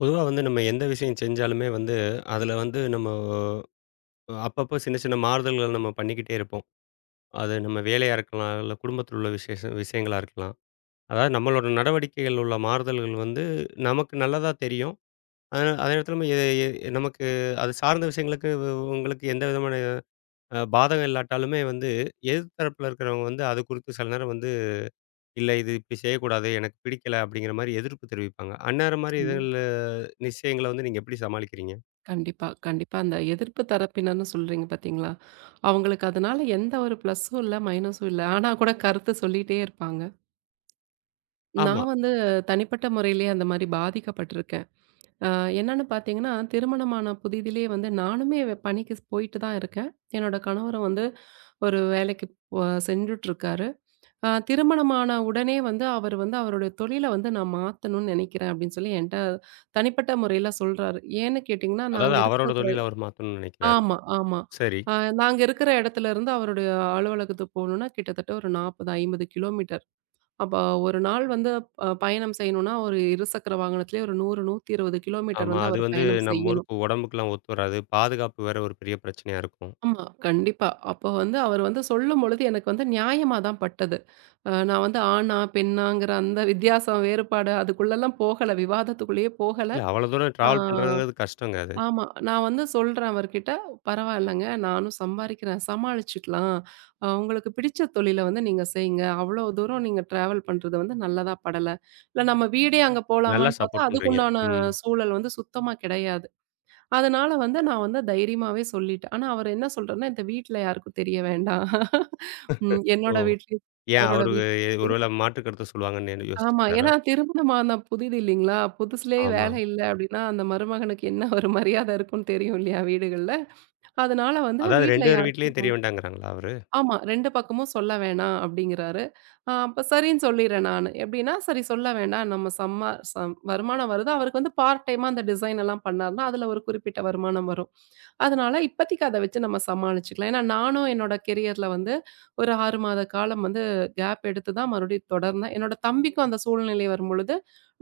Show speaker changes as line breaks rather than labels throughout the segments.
பொதுவா வந்து நம்ம எந்த விஷயம் செஞ்சாலுமே வந்து, அதுல வந்து நம்ம அப்பப்போ சின்ன சின்ன மாறுதல்கள் நம்ம பண்ணிக்கிட்டே இருப்போம். அது நம்ம வேலையா இருக்கலாம், இல்ல குடும்பத்தில் உள்ள விசேஷ விஷயங்களா இருக்கலாம். அதாவது நம்மளோட நடவடிக்கைகள் உள்ள மாறுதல்கள் வந்து நமக்கு நல்லதா தெரியும். அ அதே நேரத்துல நம்ம எ எ நமக்கு அது சார்ந்த விஷயங்களுக்கு உங்களுக்கு எந்த விதமான பாதகம் இல்லாட்டாலுமே வந்து, எதிர்த்தரப்புல இருக்கிறவங்க வந்து அது குறித்து சில நேரம் வந்து, "இல்ல இது இப்படி செய்யக்கூடாது, எனக்கு பிடிக்கல" அப்படிங்கிற மாரி எதிர்ப்பு தெரிவிப்பாங்க. அந்நேரம் மாரி
ம்.
இதுல நிச்சயங்கள வந்து நீங்க எப்படி சமாளிக்கிறீங்க?
கண்டிப்பா, கண்டிப்பா. அந்த எதிர்ப்பு தரப்பினர்ன்னு சொல்றீங்க பார்த்தீங்களா? அவங்களுக்கு அதனால எந்த ஒரு ப்ளஸும் இல்ல, மைனஸும் இல்ல. ஆனா கூட கருத்து சொல்லிட்டே இருப்பாங்க.
ஆமா.
நான் வந்து தனிப்பட்ட முறையிலே அந்த மாரி பாதிக்கப்பட்டிருக்கேன். அ என்னன்னு பார்த்தீங்கன்னா, திருமணமான புதிதிலே வந்து நானுமே பணிக்கு போயிட்டு தான் இருக்கேன். என்னோட கணவரும் வந்து ஒரு வேலைக்கு போ சென்றுட்டுருக்காரு. திருமணமான உடனே வந்து அவர் வந்து அவருடைய தொழில வந்து நான் மாத்தணும்னு நெனைக்கிறேன் அப்படின்னு சொல்லி என்ட்ட தனிப்பட்ட முறையில சொல்றாரு. ஏன்னு கேட்டீங்கன்னா,
அதாவது
நாங்க
அவரோட
இருக்கிறது
தொழில அவர் மாத்தணும்னு நினைக்கிறாரு.
ஆமா, ஆமா.
சரி.
அ நாங்க இருக்கிற இடத்துல இருந்து அவருடைய அலுவலகத்துக்கு போணும்னா கிட்டத்தட்ட ஒரு 40, 50 கிலோமீட்டர். அப்ப ஒரு நாள் வந்து பயணம் செய்யணும்னா ஒரு இருசக்கர வாகனத்திலேயே ஒரு 100, 120 கிலோமீட்டர்
ஆமா.
வந்து
அது
அவர்
வந்து
பயணம்
நம்ம
செய்யணும்.
ஊருக்கு உடம்புக்குலாம் ஒத்து வராது. பாதுகாப்பு வேற ஒரு பெரிய பிரச்சனையா இருக்கும்.
ஆமா, கண்டிப்பா. அப்போ வந்து அவர் வந்து சொல்லும்பொழுது எனக்கு வந்து நியாயமா தான் பட்டது. நான் வந்து ஆணா, பெண்ணாங்கிற அந்த வித்தியாசம், வேறுபாடு அதுக்குள்ளலாம் போகல. விவாதத்துக்குள்ளேயே போகல.
இல்ல அவ்வளோ தூரம்
ஆ.
டிராவல் பண்றதுங்கிறது கஷ்டங்க அது.
ஆமா. நான் வந்து சொல்றேன் அவர்கிட்ட, "பரவாயில்லங்க. நானும் சம்பாரிக்கிறேன். சமாளிச்சுக்கலாம். உங்களுக்கு பிடிச்ச தொழில வந்து நீங்க செய்யுங்க. அவ்வளோ தூரம் நீங்க டிராவல் பண்றது வந்து நல்லதா படல. இல்ல நம்ம வீடே அங்க
நல்லா
போலாமான்னு பார்த்தா,
சப்போர்ட்
அதுக்கு
பண்றீங்க.
உண்டான
ம்.
சூழல் வந்து சுத்தமா கிடையாது." அதனால வந்து நான் வந்து தைரியமாவே சொல்லிட்டேன். ஆனா அவர் என்ன சொல்றாருன்னா, "இந்த வீட்ல யாருக்கும் தெரிய வேண்டாம்.
ஓ!
என்னோட வீட்லயும்,
ஏன்
இவரோட
அவரு
வீட்லயும்."
ஒரு வேள மாற்று கருத்து சொல்லுவாங்கன்னு
ஆமா.
யோசிச்சுக்கிறாரா?
ஏன்னா திருமணமான புதிது இல்லைங்களா? புதுசுலயே
ஆமா.
வேலை இல்ல அப்படின்னா, அந்த மருமகனுக்கு என்ன ஒரு மரியாதை இருக்கும்னு தெரியும் இல்லையா வீடுகள்ல? அதனால வந்து
அதாவது
வீட்ல
2 பேர் வீட்லயும் தெரிய
யாருக்கும்.
வேண்டாங்கிறாங்களா அவரு?
ஆமா, 2 பக்கமும் சொல்ல வேணாம் அப்டிங்கிறாரு. அப்ப சரின்னு சொல்லிர்றேன் நானு. எப்டின்னா, சரி சொல்ல வேண்டாம் நம்ம சம்மா வருமானம் வருது. அவருக்கு வந்து பார்ட் டைமா அந்த டிசைன் எல்லாம் பண்ணாருன்னா, அதுல ஒரு குறிப்பிட்ட வருமானம் வரும். அதனால இப்பதைக்கு அத வச்சு நம்ம சமாளிச்சுக்கலாம். ஏன்னா, நானும் என்னோட கெரியர்ல வந்து ஒரு 6 மாத காலம் வந்து கேப் எடுத்து தான் மறுபடியும் தொடர்ந்தேன். என்னோட தம்பிக்கும் அந்த சூழ்நிலை வரும்பொழுது,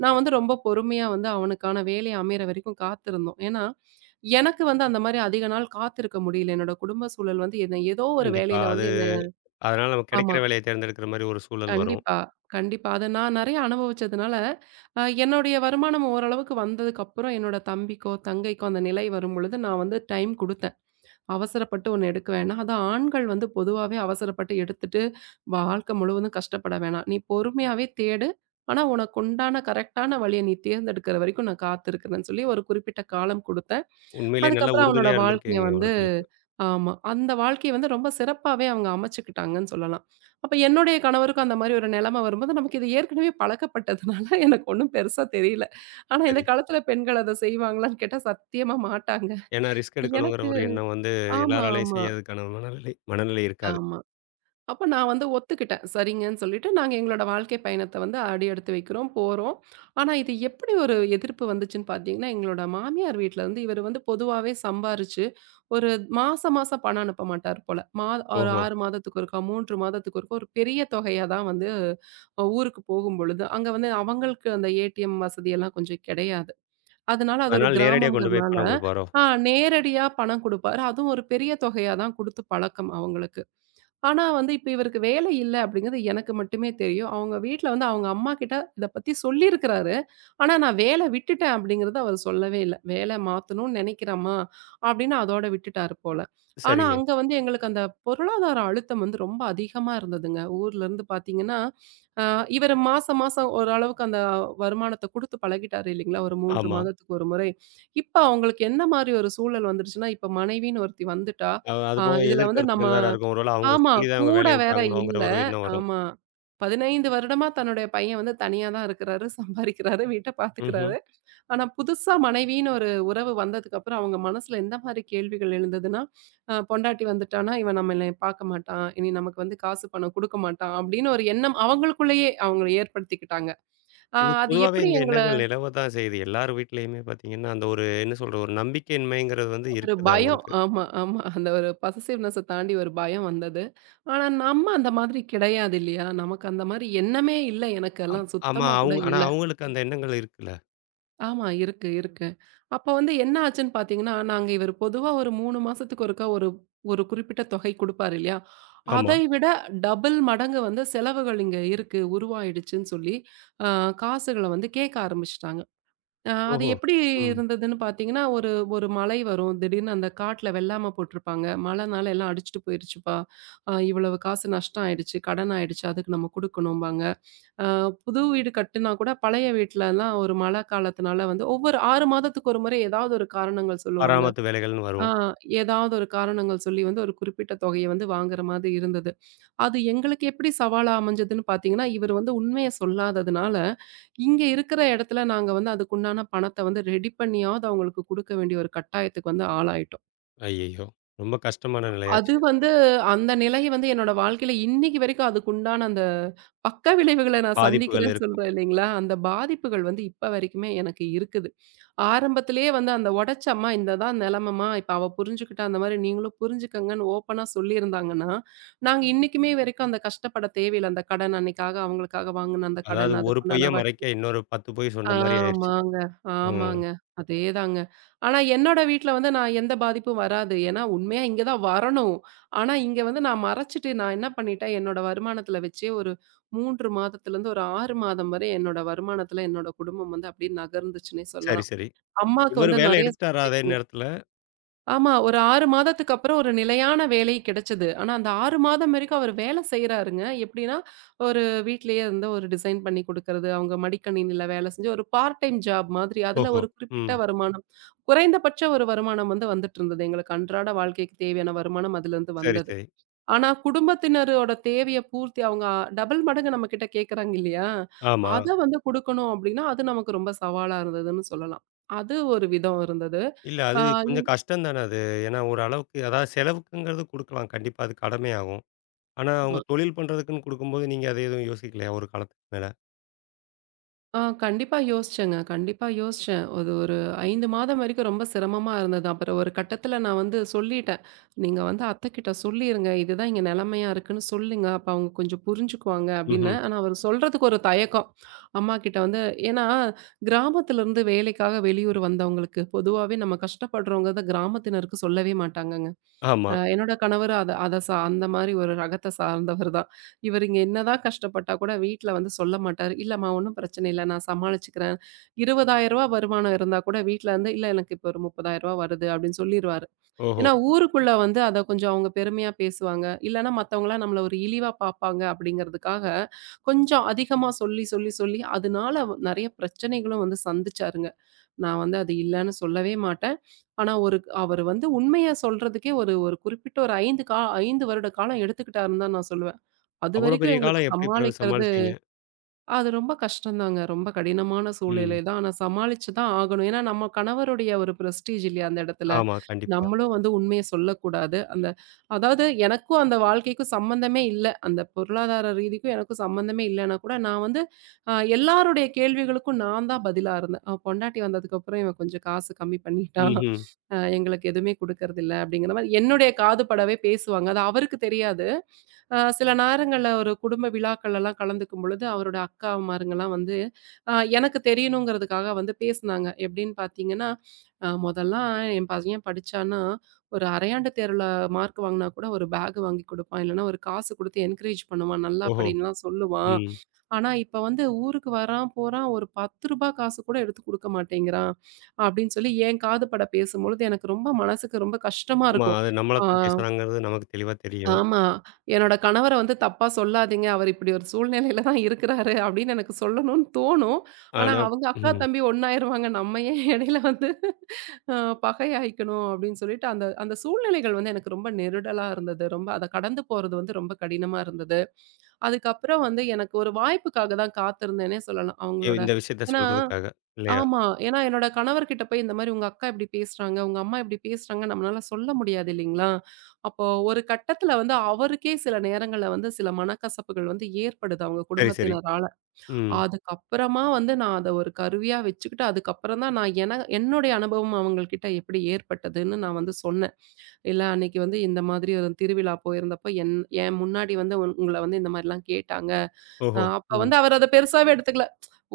நான் வந்து ரொம்ப பொறுமையா வந்து அவனுக்கான வேலை அமையற வரைக்கும் காத்திருந்தோம். ஏன்னா, எனக்கு வந்து அந்த மாரி அதிக நாள் காத்திருக்க முடியல. என்னோட குடும்ப சூழல் வந்து என்ன ஏதோ ஒரு
கண்டிப்பா.
வேலையில
அது
வந்து என்ன.
அதனால நம்ம
ஆமா.
கிடைக்கிற வேலைய தேர்ந்தெடுக்கிற மாரி ஒரு சூழல் வரும்.
கண்டிப்பா, கண்டிப்பா. அத நான் நெறைய அனுபவிச்சதுனால, என்னுடைய வருமானம் ஓரளவுக்கு வந்ததுக்கப்புறம் என்னோட தம்பிக்கோ, தங்கைக்கோ அந்த நிலை வரும்பொழுது நான் வந்து டைம் குடுத்தேன். அவசரப்பட்டு ஒண்ணு எடுக்க வேணாம். அதான் ஆண்கள் வந்து பொதுவாவே அவசரப்பட்டு எடுத்துட்டு வாழ்க்கை முழுவதும் கஷ்டப்பட வேணாம். நீ பொறுமையாவே தேடு. ஆனா உனக்கு உண்டான கரெக்ட்டான வழிய நீ தேர்ந்தெடுக்கிற வரைக்கும் நான் காத்திருக்கிறேன்னு சொல்லி ஒரு குறிப்பிட்ட காலம் குடுத்தேன்.
உண்மையிலேயே நல்ல
அதுக்கப்புறம் அவனோட
உறுதுணையா
வாழ்க்கைய
இருந்திருக்கீங்க
வந்து.
அவர்களுக்கு.
ஆமா. அந்த வாழ்க்கைய வந்து ரொம்ப சிறப்பாவே அவங்க அமைச்சுக்கிட்டாங்கன்னு சொல்லலாம். அப்ப என்னுடைய கணவருக்கும் அந்த மாரி ஒரு நிலைமை வரும்போது, நமக்கு இது ஏற்கனவே பழக்கப்பட்டதுனால எனக்கு ஒண்ணும் பெருசா தெரியல. ஆனா இந்த
சரி.
காலத்துல பெண்கள் அத செய்வாங்களான்னு கேட்டா சத்தியமா மாட்டாங்க.
ஏன்னா ரிஸ்க் எடுக்கணுங்கிற
எனக்கு
ஒரு எண்ணம் வந்து
ஆமா,
எல்லாராலயும்
ஆமா,
செய்யறதுக்கான மனநிலை மனநிலை இருக்காது.
ஆமா. அப்ப நான் வந்து ஒத்துக்கிட்டேன். சரிங்கன்னு சொல்லிட்டு நாங்க எங்களோட வாழ்க்கை பயணத்த வந்து அடி எடுத்து வைக்கிறோம், போறோம். ஆனா இது எப்படி ஒரு எதிர்ப்பு வந்துச்சுன்னு பார்த்தீங்கன்னா, எங்களோட மாமியார் வீட்ல வந்து இவரு வந்து பொதுவாவே சம்பாரிச்சு ஒரு மாசம் மாசம் பணம் அனுப்ப மாட்டார் போல. ஒரு
ஓஹோ!
6 மாதத்துக்கு ஒருக்கா, 3 மாதத்துக்கு ஒருக்கா ஒரு பெரிய தொகையா தான் வந்து ஊருக்கு போகும்பொழுது, அங்க வந்து அவங்களுக்கு அந்த ஏடிஎம் வசதியெல்லாம் கொஞ்சம் கிடையாது. அதனால அது ஒரு
அதனால நேரடியா கொண்டு போய்
கிராமம்ங்கிறதுனால
பணம் குடுப்பாரோ?
ஆ நேரடியா பணம் குடுப்பாரு. அதுவும் ஒரு பெரிய தொகையா தான் குடுத்து பழக்கம் அவங்களுக்கு. ஆனா வந்து இப்ப இவருக்கு வேலை இல்ல அப்படிங்கிறது எனக்கு மட்டுமே தெரியும். அவங்க வீட்ல வந்து அவங்க அம்மா கிட்ட இத பத்தி சொல்லியிருக்கிறாரு. ஆனா நான் வேலை விட்டுட்டேன் அப்படிங்கிறத அவர் சொல்லவே இல்ல. "வேலை மாத்தணும்னு நினைக்கிறேம்மா" அப்படின்னு அதோட விட்டுட்டாரு போல. ஆனா
சரிங்க.
அங்க வந்து எங்களுக்கு அந்த பொருளாதார அழுத்தம் வந்து ரொம்ப அதிகமா இருந்ததுங்க. ஊர்ல இருந்து பார்த்தீங்கன்னா, அ இவரு மாசம் மாசம் ஓரளவுக்கு அந்த வருமானத்த குடுத்து பழகிட்டாரு இல்லைங்களா? ஒரு 3
ஆமா.
மாதத்துக்கு ஒரு முறை. இப்ப அவங்களுக்கு என்ன மாரி ஒரு சூழல் வந்துருச்சுன்னா, இப்ப மனைவின்னு ஒருத்தி வந்துட்டா,
அதுபோக
இதுல வந்து நம்ம.
எதிர்கருத்துக்கள் வேற இருக்கும். ஒருவேள அவங்க
ஆமா.
சொல்லி தான் இவங்க
கூட
வேலைய
வேற
விட்டாங்களோங்கிற
இல்ல.
ஒரு எண்ணம் வரும்.
ஆமா. 15 வருடமா தன்னுடைய பையன் வந்து தனியா தான் இருக்கிறாரு. சம்பாரிக்கிறாரு. வீட்ட
ம்ஹ்ம்.
பாத்துக்கிறாரு. ஆனா, புதுசா மனைவின்னு ஒரு உறவு வந்ததுக்கப்புறம் அவங்க மனசுல எந்த மாரி கேள்விகள் எழுந்ததுன்னா, பொண்டாட்டி வந்துட்டான்னா, இவன் நம்மள பாக்க மாட்டான். இனி நமக்கு வந்து காசு பணம் குடுக்க மாட்டான். அப்படின்னு ஒரு எண்ணம் அவங்களுக்குள்ளேயே அவங்க ஏற்படுத்திக்கிட்டாங்க. அ
இது
அது
பொதுவாவே
எப்படி
இந்த
எங்கள
எண்ணங்கள் நிலவ தான் செய்யுது. எல்லார் வீட்லயுமே பார்த்தீங்கன்னா, அந்த ஒரு என்ன சொல்றது? ஒரு நம்பிக்கையின்மைங்கிறது வந்து
ஒரு
இருக்குது
பயம்.
அவங்களுக்கு.
ஆமா, ஆமா. அந்த ஒரு பொசஸிவ்னெஸ் தாண்டி ஒரு பயம் வந்தது. ஆனா, நம்ம அந்த மாதிரி கிடையாது இல்லையா? நமக்கு அந்த மாரி எண்ணமே இல்ல
அம்
எனக்கெல்லாம்.
ஆமா.
சுத்தமா கூட
அவங்க ஆனா
இல்ல.
அவங்களுக்கு அந்த எண்ணங்கள் இருக்குல்ல.
ஆமா, இருக்கு, இருக்கு. அப்ப வந்து என்ன ஆச்சுன்னு பார்த்தீங்கன்னா, நாங்க இவரு பொதுவா ஒரு 3 மாசத்துக்கு ஒருக்கா ஒரு ஒரு குறிப்பிட்ட தொகை குடுப்பாரு இல்லையா?
ஆமா.
அதை விட டபுள் மடங்கு வந்து செலவுகள் இங்க இருக்கு, உருவாயிடுச்சுன்னு சொல்லி, அ காசுகள வந்து கேட்க ஆரம்பிச்சுட்டாங்க. அது
ஓஹோ!
எப்படி
ம்.
இருந்ததுன்னு பார்த்தீங்கன்னா, ஒரு ஒரு மழை வரும். திடீர்னு அந்த காட்டுல வெள்ளாம போட்டுருப்பாங்க. மழைனால எல்லாம் அடிச்சுட்டு போயிருச்சுப்பா. இவ்வளவு காசு நஷ்டம் ஆயிடுச்சு. கடன் ஆயிடுச்சு. அதுக்கு நம்ம குடுக்கணும்பாங்க. அ புது வீடு கட்டுனா கூட பழைய வீட்லலாம் ஒரு மழை காலத்துனால வந்து ஒவ்வொரு 6 மாதத்துக்கு ஒரு முறை ஏதாவது ஒரு காரணங்கள் சொல்லுவாங்க.
பராமத்து வேலைகள்னு
ஆ
வரும்.
ஏதாவது ஒரு காரணங்கள் சொல்லி வந்து ஒரு குறிப்பிட்ட தொகைய வந்து வாங்குற மாதிரி இருந்தது. அது எங்களுக்கு எப்படி சவாலா அமைஞ்சதுன்னு பார்த்தீங்கன்னா, இவர் வந்து உண்மைய சொல்லாததுனால இங்க இருக்கிற இடத்துல நாங்க வந்து அதுக்குண்டான பணத்த வந்து ரெடி பண்ணியாவது அவங்களுக்கு குடுக்க வேண்டிய ஒரு கட்டாயத்துக்கு வந்து ஆளாயிட்டோம்.
ஐயய்யோ! ரொம்ப கஷ்டமான
அது
நிலையாச்சே!
வந்து அந்த நிலை வந்து என்னோட வாழ்க்கையில இன்னைக்கு வரைக்கும் அதுக்குண்டான அந்த பக்க விளைவுகள நான்
பாதிப்புகள்
சந்திக்கிறேன்னு
இருக்கும்.
சொல்றேன் இல்லைங்களா? அந்த பாதிப்புகள் வந்து இப்ப வரைக்குமே எனக்கு இருக்குது. ஆரம்பத்திலேயே வந்து அந்த உடைச்சம்மா இந்த தான் நிலைமம்மா, இப்ப அவ புரிஞ்சுக்கிட்டா அந்த மாரி நீங்களும் புரிஞ்சுக்கங்கன்னு ஓப்பனா சொல்லியிருந்தாங்கன்னா, நாங்க இன்னைக்குமே வரைக்கும் அந்த கஷ்டப்பட தேவையில்ல. அந்த கடன் அன்னைக்காக அவங்களுக்காக வாங்குன அந்த
அதாவது
கடன்
ஒரு பொய்ய
அதுக்குண்டான வட்டி.
மறைக்க இன்னொரு 10 பொய் சொன்ன மாரி ஆயிருச்சு.
ஆமாங்க,
ம்.
ஆமாங்க. அதேதாங்க. ஆனா என்னோட வீட்ல வந்து நான் எந்த பாதிப்பும் வராது. ஏன்னா உண்மையா இங்க தான் வரணும். ஆனா இங்க வந்து நான் மறைச்சுட்டு நான் என்ன பண்ணிட்டேன், என்னோட வருமானத்துல வச்சே ஒரு 3 மாதத்துலருந்து ஒரு 6 மாதம் வரை என்னோட வருமானத்துல என்னோட குடும்பம் வந்து அப்படியே நகர்ந்துச்சுன்னே
சரி,
சொல்லலாம்.
சரி.
அம்மாக்கு
இவரு
வந்து
வேலை
நெறைய.
எடுத்துட்டாரா அதே நேரத்துல?
ஆமா. ஒரு 6 மாதத்துக்கு அப்புறம் ஒரு நிலையான வேலை கிடைச்சது. ஆனா, அந்த 6 மாதம் வரைக்கும் அவர் வேலை செய்றாருங்க. எப்டின்னா, ஒரு வீட்லயே இருந்து ஒரு டிசைன் பண்ணி குடுக்கறது, அவங்க மடிக்கணினில வேலை செஞ்சு ஒரு பார்ட் டைம் ஜாப் மாதிரி. அதுல
ஓஹோ!
ஒரு
ம்.
குறிப்பிட்ட வருமானம், குறைந்தபட்ச ஒரு வருமானம் வந்து வந்துட்டுருந்தது. எங்களுக்கு அன்றாட வாழ்க்கைக்கு தேவையான வருமானம் அதுலருந்து
சரி,
வந்தது.
சரி.
ஆனா, குடும்பத்தினரோட தேவைய பூர்த்தி அவங்க டபுள் மடங்கு நம்ம கிட்ட கேட்கறாங்க இல்லையா?
ஆமா.
அத வந்து குடுக்கணும் அப்டின்னா, அது நமக்கு ரொம்ப சவாலா இருந்ததுன்னு சொல்லலாம். அது ஒரு விதம் இருந்தது.
இல்ல
ஆ
அது
இ
கொஞ்சம் கஷ்டம் தானே அது. ஏன்னா ஒரு அளவுக்கு அதாவது செலவுக்குங்கிறது குடுக்கலாம். கண்டிப்பா அது கடமையாகும். ஆனா அவங்க
ஆமா.
தொழில் பண்றதுக்குன்னு குடுக்கும்போது நீங்க அத எதுவும் யோசிக்கலையா ஒரு காலத்துக்கு மேல?
ஆ கண்டிப்பா யோசிச்சேங்க. கண்டிப்பா யோசிச்சேன். அது ஒரு 5 மாதம் வரைக்கும் ரொம்ப சிரமமா இருந்தது. அப்புறம் ஒரு கட்டத்தில நான் வந்து சொல்லிட்டேன். "நீங்க வந்து அத்தைக்கிட்ட சொல்லிருங்க. இதுதான் இங்க நிலைமையா இருக்குன்னு சொல்லுங்க. அப்ப அவங்க கொஞ்சம் புரிஞ்சுக்குவாங்க"
ம்ஹ்ம்.
அப்டின்னேன். ஆனா அவரு சொல்றதுக்கு ஒரு தயக்கம். அம்மாகிட்ட வந்து ஏன்னா கிராமத்திலருந்து வேலைக்காக வெளியூர் வந்தவங்களுக்கு பொதுவாவே நம்ம கஷ்டப்படுறோங்கிறத கிராமத்தினருக்கு சொல்லவே மாட்டாங்கங்க.
ஆமா.
என்னோட கணவர் அத அத அந்த மாரி ஒரு ரகத்த சார்ந்தவர் தான். இவர் இங்க என்னதான் கஷ்டப்பட்டா கூட வீட்ல வந்து சொல்ல மாட்டாரு. "இல்லம்மா ஒண்ணும் பிரச்சனை இல்ல. நான் சமாளிச்சுக்கிறேன்." ரூ. 20,000 வருமானம் இருந்தா கூட வீட்ல வந்து, "இல்ல எனக்கு இப்போ ஒரு ரூ. 30,000 வருது" அப்படின்னு சொல்லிருவாரு.
ஓஹோ!
ஏன்னா ஊருக்குள்ள வந்து அத கொஞ்சம் அவங்க பெருமையா பேசுவாங்க. இல்லன்னா மத்தவங்கலாம் நம்மள ஒரு இழிவா பார்ப்பாங்க அப்படிங்கிறதுக்காக கொஞ்சம் அதிகமா சொல்லி, சொல்லி, சொல்லி அதனால நெறைய பிரச்சனைகளும் வந்து சந்திச்சாருங்க. நான் வந்து அது இல்லன்னு சொல்லவே மாட்டேன். ஆனா, ஒரு அவரு வந்து உண்மைய சொல்றதுக்கே ஒரு ஒரு குறிப்பிட்ட ஒரு 5 வருட காலம் எடுத்துக்கிட்டாருன்னு தான் நான் சொல்லுவேன்.
அவ்வளோ
அதுவரைக்கும்
பெரிய
எங்களுக்கு
காலம் எப்படி பிறகு
சமாளிக்கிறது
சமாளிச்சீங்க?
அது ரொம்ப கஷ்டம் தாங்க. ரொம்ப கடினமான
ம்.
சூழ்நிலை தான். ஆனா சமாளிச்சு தான் ஆகணும். ஏன்னா, நம்ம கணவருடைய ஒரு பிரஸ்டீஜ் இல்லையா அந்த இடத்துல.
ஆமா. கண்டிப்பா.
நம்மளும் வந்து உண்மைய சொல்லக்கூடாது. அந்த அதாவது எனக்கும் அந்த வாழ்க்கைக்கும் சம்மந்தமே இல்ல. அந்த பொருளாதார ரீதிக்கும் எனக்கும் சம்மந்தமே இல்லன்னா கூட, நான் வந்து எல்லாருடைய கேள்விகளுக்கும் நான் தான் பதிலா இருந்தேன். அவ பொண்டாட்டி வந்ததுக்கப்புறம் இவன் கொஞ்சம் காசு கம்மி பண்ணிட்டான்.
ம்ஹ்ம்.
எங்களுக்கு எதுவுமே குடுக்கறதில்ல அப்படிங்கிற மாரி என்னுடைய காது படவே பேசுவாங்க. அது அவருக்கு தெரியாது. சில நேரங்கள்ல ஒரு குடும்ப விழாக்கள்லலாம் கலந்துக்கும் பொழுது, அவரோட அக்காமாருங்கலாம் வந்து எனக்கு தெரியணுங்கிறதுக்காக வந்து பேசுனாங்க. எப்படின்னு பார்த்தீங்கன்னா, மொதல்லாம் என் பையன் படிச்சான்னா, ஒரு அரையாண்டு தேர்வுல மார்க் வாங்குனா கூட ஒரு பேக் வாங்கி குடுப்பான். இல்லன்னா ஒரு காசு குடுத்து என்கரேஜ் பண்ணுவான். நல்லா
ஓஹோ!
படின்னுலாம் சொல்லுவான்.
ம்.
ஆனா, இப்ப வந்து ஊருக்கு வரான், போறான் ஒரு ரூ. 10 காசு கூட எடுத்து குடுக்க மாட்டேங்கிறான். அப்படின்னு சொல்லி என் காது பட பேசும்பொழுது எனக்கு ரொம்ப மனசுக்கு ரொம்ப கஷ்டமா
ஆமா.
இருக்கும்.
அது நம்மள
ஆ.
தான் பேசுறாங்கிறது நமக்கு தெளிவா தெரியும்.
ஆமா. என்னோட கணவர வந்து தப்பா சொல்லாதீங்க. அவரு இப்படி ஒரு சூழ்நிலையில தான் இருக்கிறாரு அப்படின்னு எனக்கு சொல்லணும்னு தோணும். ஆனா
ஆனா
அவங்க அக்கா,
ம்.
தம்பி ஒண்ணாயிருவாங்க. நம்ம ஏன் இடையில வந்து அ பகையாயிக்கணும் அப்படின்னு சொல்லிட்டு அந்த அந்த சூழ்நிலைகள் வந்து எனக்கு ரொம்ப நெருடலா இருந்தது. ரொம்ப அத கடந்து போறது வந்து ரொம்ப கடினமா இருந்தது. அதுக்கப்புறம் வந்து எனக்கு ஒரு வாய்ப்புக்காக தான் காத்திருந்தேன்னே சொல்லலாம். அவங்களோட
இந்த விஷயத்த
ஏன்னா.
சொல்றதுக்காக. இல்லையா?
ஆமா. ஏன்னா என்னோட கணவர்கிட்ட போய் இந்த மாரி உங்க அக்கா இப்படி பேசுறாங்க, உங்க அம்மா இப்படி பேசுறாங்க நம்மளால சொல்ல முடியாது இல்லைங்களா? அப்போ ஒரு கட்டத்துல வந்து அவருக்கே சில நேரங்கள்ல வந்து சில மனக்கசப்புகள் வந்து ஏற்படுது அவங்க
சரி, சரி.
குடும்பத்தினரால.
ம்.
அதுக்கப்புறமா வந்து நான் அத ஒரு கருவியா வச்சுக்கிட்டு அதுக்கப்புறம் தான் நான் என என்னுடைய அனுபவம் அவங்கள்கிட்ட எப்படி ஏற்பட்டதுன்னு நான் வந்து சொன்னேன். இல்ல அன்னைக்கு வந்து இந்த மாதிரி ஒரு திருவிழா போயிருந்தப்போ என் என் முன்னாடி வந்து உங்கள வந்து இந்த மாரிலாம் கேட்டாங்க.
ஓஹோ!
அப்ப
ம்.
வந்து அவர் அத பெருசாவே எடுத்துக்கல.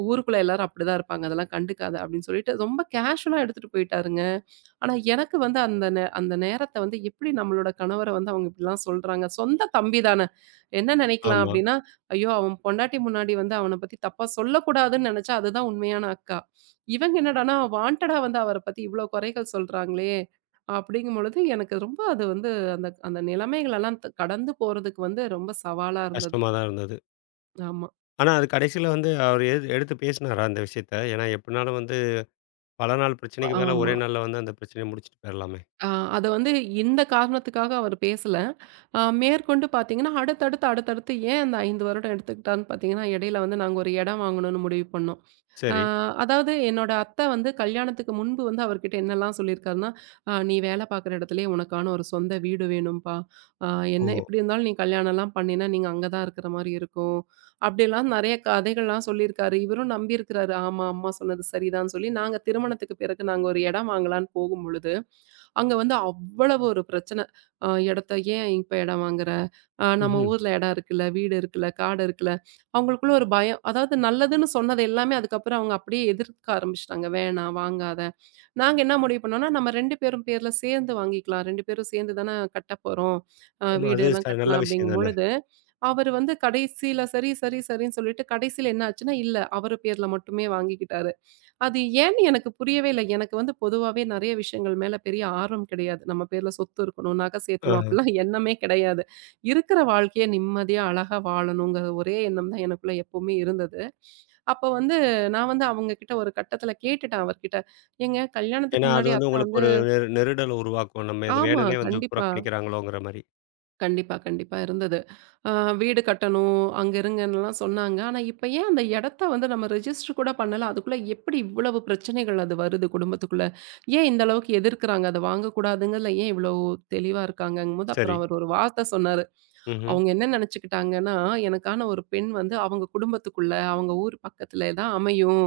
ஊருக்குள்ள எல்லாரும் அப்படிதான் இருப்பாங்க. அதெல்லாம் கண்டுக்காத அப்படின்னு சொல்லிட்டு ரொம்ப கேஷுவலா எடுத்துட்டு போயிட்டாருங்க. ஆனா எனக்கு வந்து அந்த நேரத்த வந்து எப்படி நம்மளோட கணவர வந்து அவங்க இப்படிலாம் சொல்றாங்க? சொந்த தம்பி தானே. என்ன நினைக்கலாம்
ஆமா.
அப்படின்னா, ஐயோ! அவன் பொண்டாட்டி முன்னாடி வந்து அவன பத்தி தப்பா சொல்லக்கூடாதுன்னு நெனச்சா அதுதான் உண்மையான அக்கா. இவங்க என்னடான்னா வாண்டடா வந்து அவர பத்தி இவ்ளோ குறைகள் சொல்றாங்களே! அப்படிங்கும்பொழுது எனக்கு ரொம்ப அது வந்து அந்த அந்த நிலைமைகளெல்லாம் கடந்து போறதுக்கு வந்து ரொம்ப சவாலா இருந்தது.
கஷ்டமா தான் இருந்தது.
ஆமா.
ஆனா, அது கடைசில வந்து அவரு எது எடுத்து பேசினாரா அந்த விஷயத்த? ஏன்னா, எப்டினாலும் வந்து பல நாள் பிரச்சனைக்கு பதிலா ஒரே
ஆமா.
நாள்ல வந்து அந்த பிரச்சனைய முடிச்சுட்டு போயிரலாமே.
ஆ அத வந்து இந்த காரணத்துக்காக அவர் பேசல. மேற்கொண்டு பார்த்தீங்கன்னா, அடுத்தடுத்து அடுத்தடுத்து ஏன் அந்த 5 வருடம் எடுத்துக்கிட்டான்னு பார்த்தீங்கன்னா, இடையில வந்து நாங்க ஒரு இடம் வாங்கணும்னு முடிவு பண்ணோம். ஆ
சரி.
அதாவது என்னோட அத்தை வந்து கல்யாணத்துக்கு முன்பு வந்து அவர்கிட்ட என்னெல்லாம் சொல்லியிருக்காருன்னா, நீ வேலை பார்க்குற இடத்துலயே உனக்கான ஒரு சொந்த வீடு வேணும்ப்பா. அ என்ன
ஓ!
எப்படி இருந்தாலும் நீ கல்யாணம்லாம் பண்ணினா, நீங்க அங்க தான் இருக்கிற மாரி இருக்கும்." அப்படிலாம் நெறைய கதைகள்லாம் சொல்லியிருக்காரு. இவரும் நம்பியிருக்கிறாரு. ஆமா, அம்மா சொன்னது சரிதான்னு சொல்லி, நாங்க திருமணத்துக்கு பிறகு நாங்க ஒரு இடம் வாங்கலான்னு போகும்பொழுது அங்க வந்து அவ்வளவு ஒரு பிரச்சனை. இடத்த "ஏன் இப்ப இடம் வாங்குற? நம்ம
ம்ஹ்ம்.
ஊர்ல இடம் இருக்குல்ல, வீடு இருக்குல்ல, காடு இருக்குல்ல." அவங்களுக்குள்ள ஒரு பயம். அதாவது நல்லதுன்னு சொன்னது எல்லாமே அதுக்கப்புறம் அவங்க அப்படியே எதிர்க்க ஆரம்பிச்சுட்டாங்க. "வேணாம், வாங்காத." நாங்க என்ன முடிவு பண்ணோம்னா, நம்ம 2 பேரும் பேர்ல சேர்ந்து வாங்கிக்கலாம். 2 பேரும் சேர்ந்து தானே கட்டப் போறோம்.
ஆமா.
வீடு
அது ச
எல்லாம்
நல்ல
கட்டலாம்
விஷயம் தானே.
அப்படிங்கும்பொழுது, அவரு வந்து கடைசியில சரி, சரி, சரின்னு சொல்லிட்டு கடைசியில என்ன ஆச்சுன்னா, இல்ல அவரு பேர்ல மட்டுமே வாங்கிக்கிட்டாரு. அது ஏன்னு எனக்கு புரியவே இல்ல. எனக்கு வந்து பொதுவாவே நெறைய விஷயங்கள் மேல பெரிய ஆர்வம் கிடையாது. நம்ம பேர்ல சொத்து இருக்கணும், நகை சேர்த்தணும்
ஆஹ.
அப்படிலாம் எண்ணமே கிடையாது. இருக்கிற வாழ்க்கைய நிம்மதியா, அழகா வாழணுங்கிற ஒரே எண்ணம் தான் எனக்குள்ள எப்பவுமே இருந்தது. அப்ப வந்து நான் வந்து அவங்க கிட்ட ஒரு கட்டத்துல கேட்டுட்டேன் அவர்கிட்ட. "ஏங்க
ஏன்னா,
கல்யாணத்துக்கு
அது
முன்னாடி
வந்து
அத்தை
உங்களுக்கு
வந்து."
ஒரு நெருடல் உருவாக்கும். நம்ம இது
ஆமா.
வேணும்னே வந்து
கண்டிப்பா.
புறக்கணிக்கிறாங்களோங்கிற மாரி.
கண்டிப்பா, கண்டிப்பா இருந்தது. அ வீடு கட்டணும், அங்க இருங்கன்னுலாம் சொன்னாங்க. ஆனா, இப்ப ஏன் அந்த இடத்த வந்து நம்ம ரெஜிஸ்டர் கூட பண்ணல? அதுக்குள்ள எப்படி இவ்வளவு பிரச்சனைகள் அது வருது குடும்பத்துக்குள்ள? ஏன் இந்த அளவுக்கு எதிர்க்கிறாங்க? அத வாங்கக்கூடாதுங்கறதுல ஏன் இவ்வளோ தெளிவா இருக்காங்கங்கும்போது,
சரி.
அப்புறம் அவர் ஒரு வார்த்த சொன்னாரு.
ம்ஹ்ம்.
அவங்க என்ன நெனச்சுக்கிட்டாங்கன்னா, எனக்கான ஒரு பெண் வந்து அவங்க குடும்பத்துக்குள்ள, அவங்க ஊர் பக்கத்திலே தான் அமையும்.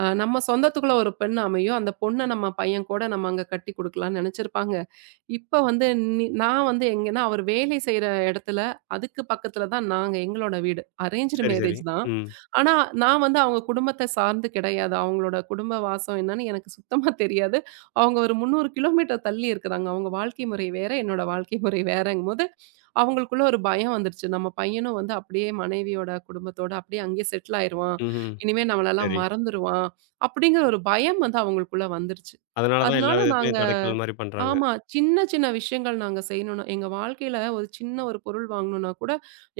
நம்ம சொந்தத்துக்குள்ள ஒரு பெண் அமையும். அந்த பொண்ண நம்ம பையன் கூட நம்ம அங்க கட்டி குடுக்கலாம்ன்னு நெனச்சிருப்பாங்க. இப்ப வந்து நான் வந்து எங்கன்னா, அவர் வேலை செய்ற இடத்துல, அதுக்கு பக்கத்தில தான் நாங்க எங்களோட வீடு. அரேஞ்சுடு
சரி, சரி.
மேரேஜ் தான்.
ம்.
ஆனா, நான் வந்து அவங்க குடும்பத்த சார்ந்து கிடையாது. அவங்களோட குடும்ப வாசம் என்னன்னு எனக்கு சுத்தமா தெரியாது. அவங்க ஒரு 300 கிலோமீட்டர் தள்ளி இருக்கிறாங்க. அவங்க வாழ்க்கை முறை வேற, என்னோட வாழ்க்கை முறை வேறங்கும்போது, அவங்களுக்குள்ள ஒரு பயம் வந்துருச்சு. நம்ம பையனும் வந்து அப்படியே மனைவியோட குடும்பத்தோட அப்படியே அங்கேயே செட்டில் ஆயிருவான்.
ம்ஹ்ம்.
இனிமே நம்மளலாம்
சரி.
மறந்துருவான். அப்படிங்கிற ஒரு பயம் வந்து அவங்களுக்குள்ள வந்துருச்சு.
அதனால தான் எல்லா
அதனால நாங்க.
விதத்துலயும் தடைக்கல் மாரி பண்றாங்க.
ஆமா. சின்ன சின்ன விஷயங்கள் நாங்க செய்யணும்னா எங்க வாழ்க்கையில ஒரு சின்ன ஒரு பொருள் வாங்கணும்னா கூட,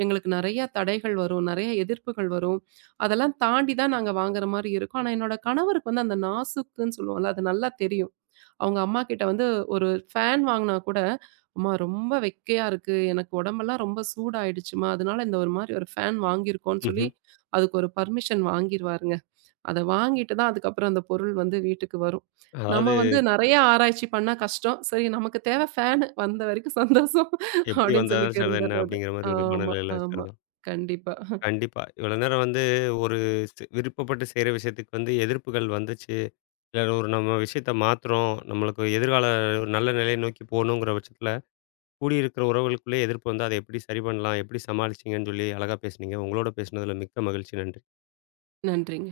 எங்களுக்கு நெறைய தடைகள் வரும். நெறைய எதிர்ப்புகள் வரும். அதெல்லாம் தாண்டி தான் நாங்க வாங்குற மாரி இருக்கும். ஆனா, என்னோட கணவருக்கு வந்து அந்த நாசுக்குன்னு சொல்லுவோம்ல, அது நல்லா தெரியும். அவங்க அம்மா கிட்ட வந்து ஒரு ஃபேன் வாங்குனா கூட, "அம்மா ரொம்ப வெக்கையா இருக்கு. எனக்கு உடம்பெல்லாம் ரொம்ப சூடாயிடுச்சும்மா. அதனால இந்த ஒரு மாரி ஒரு ஃபேன் வாங்கியிருக்கோம்ன்னு" சொல்லி,
ம்ஹ்ம்.
அதுக்கு ஒரு பர்மிஷன் வாங்கிருவாருங்க. அத வாங்கிட்டு தான் அதுக்கப்புறம் அந்த பொருள் வந்து வீட்டுக்கு வரும். நம்ம
அதாவது
வந்து நெறைய ஆராய்ச்சி பண்ணா கஷ்டம். சரி நமக்கு தேவை ஃபேனு வந்த வரைக்கும் சந்தோஷம்
எப்டி
அப்படின்னு
வந்தாலும்
சொல்லிட்டு
சரிதான் என்ன
இருந்துர்றது.
அப்டிங்கிற மாரி ஒரு
ஆமா,
மனநிலையில
ஆமா.
இருக்கிறது.
கண்டிப்பா.
கண்டிப்பா. இவ்வளோ நேரம் வந்து ஒரு விருப்பப்பட்டு செய்ற விஷயத்துக்கு வந்து எதிர்ப்புகள் வந்துச்சு. இல்ல ஒரு நம்ம விஷயத்த மாத்துறோம். நம்மளுக்கு எதிர்கால ஒரு நல்ல நிலைய நோக்கி போணுங்கிற பட்சத்தில, கூடியிருக்கிற உறவுகளுக்குள்ளே எதிர்ப்பு வந்தா, அத எப்படி சரி பண்ணலாம்? எப்படி சமாளிச்சீங்கன்னு சொல்லி அழகா பேசுனீங்க. உங்களோட பேசுனதில மிக்க மகிழ்ச்சி. நன்றி.
நன்றிங்க.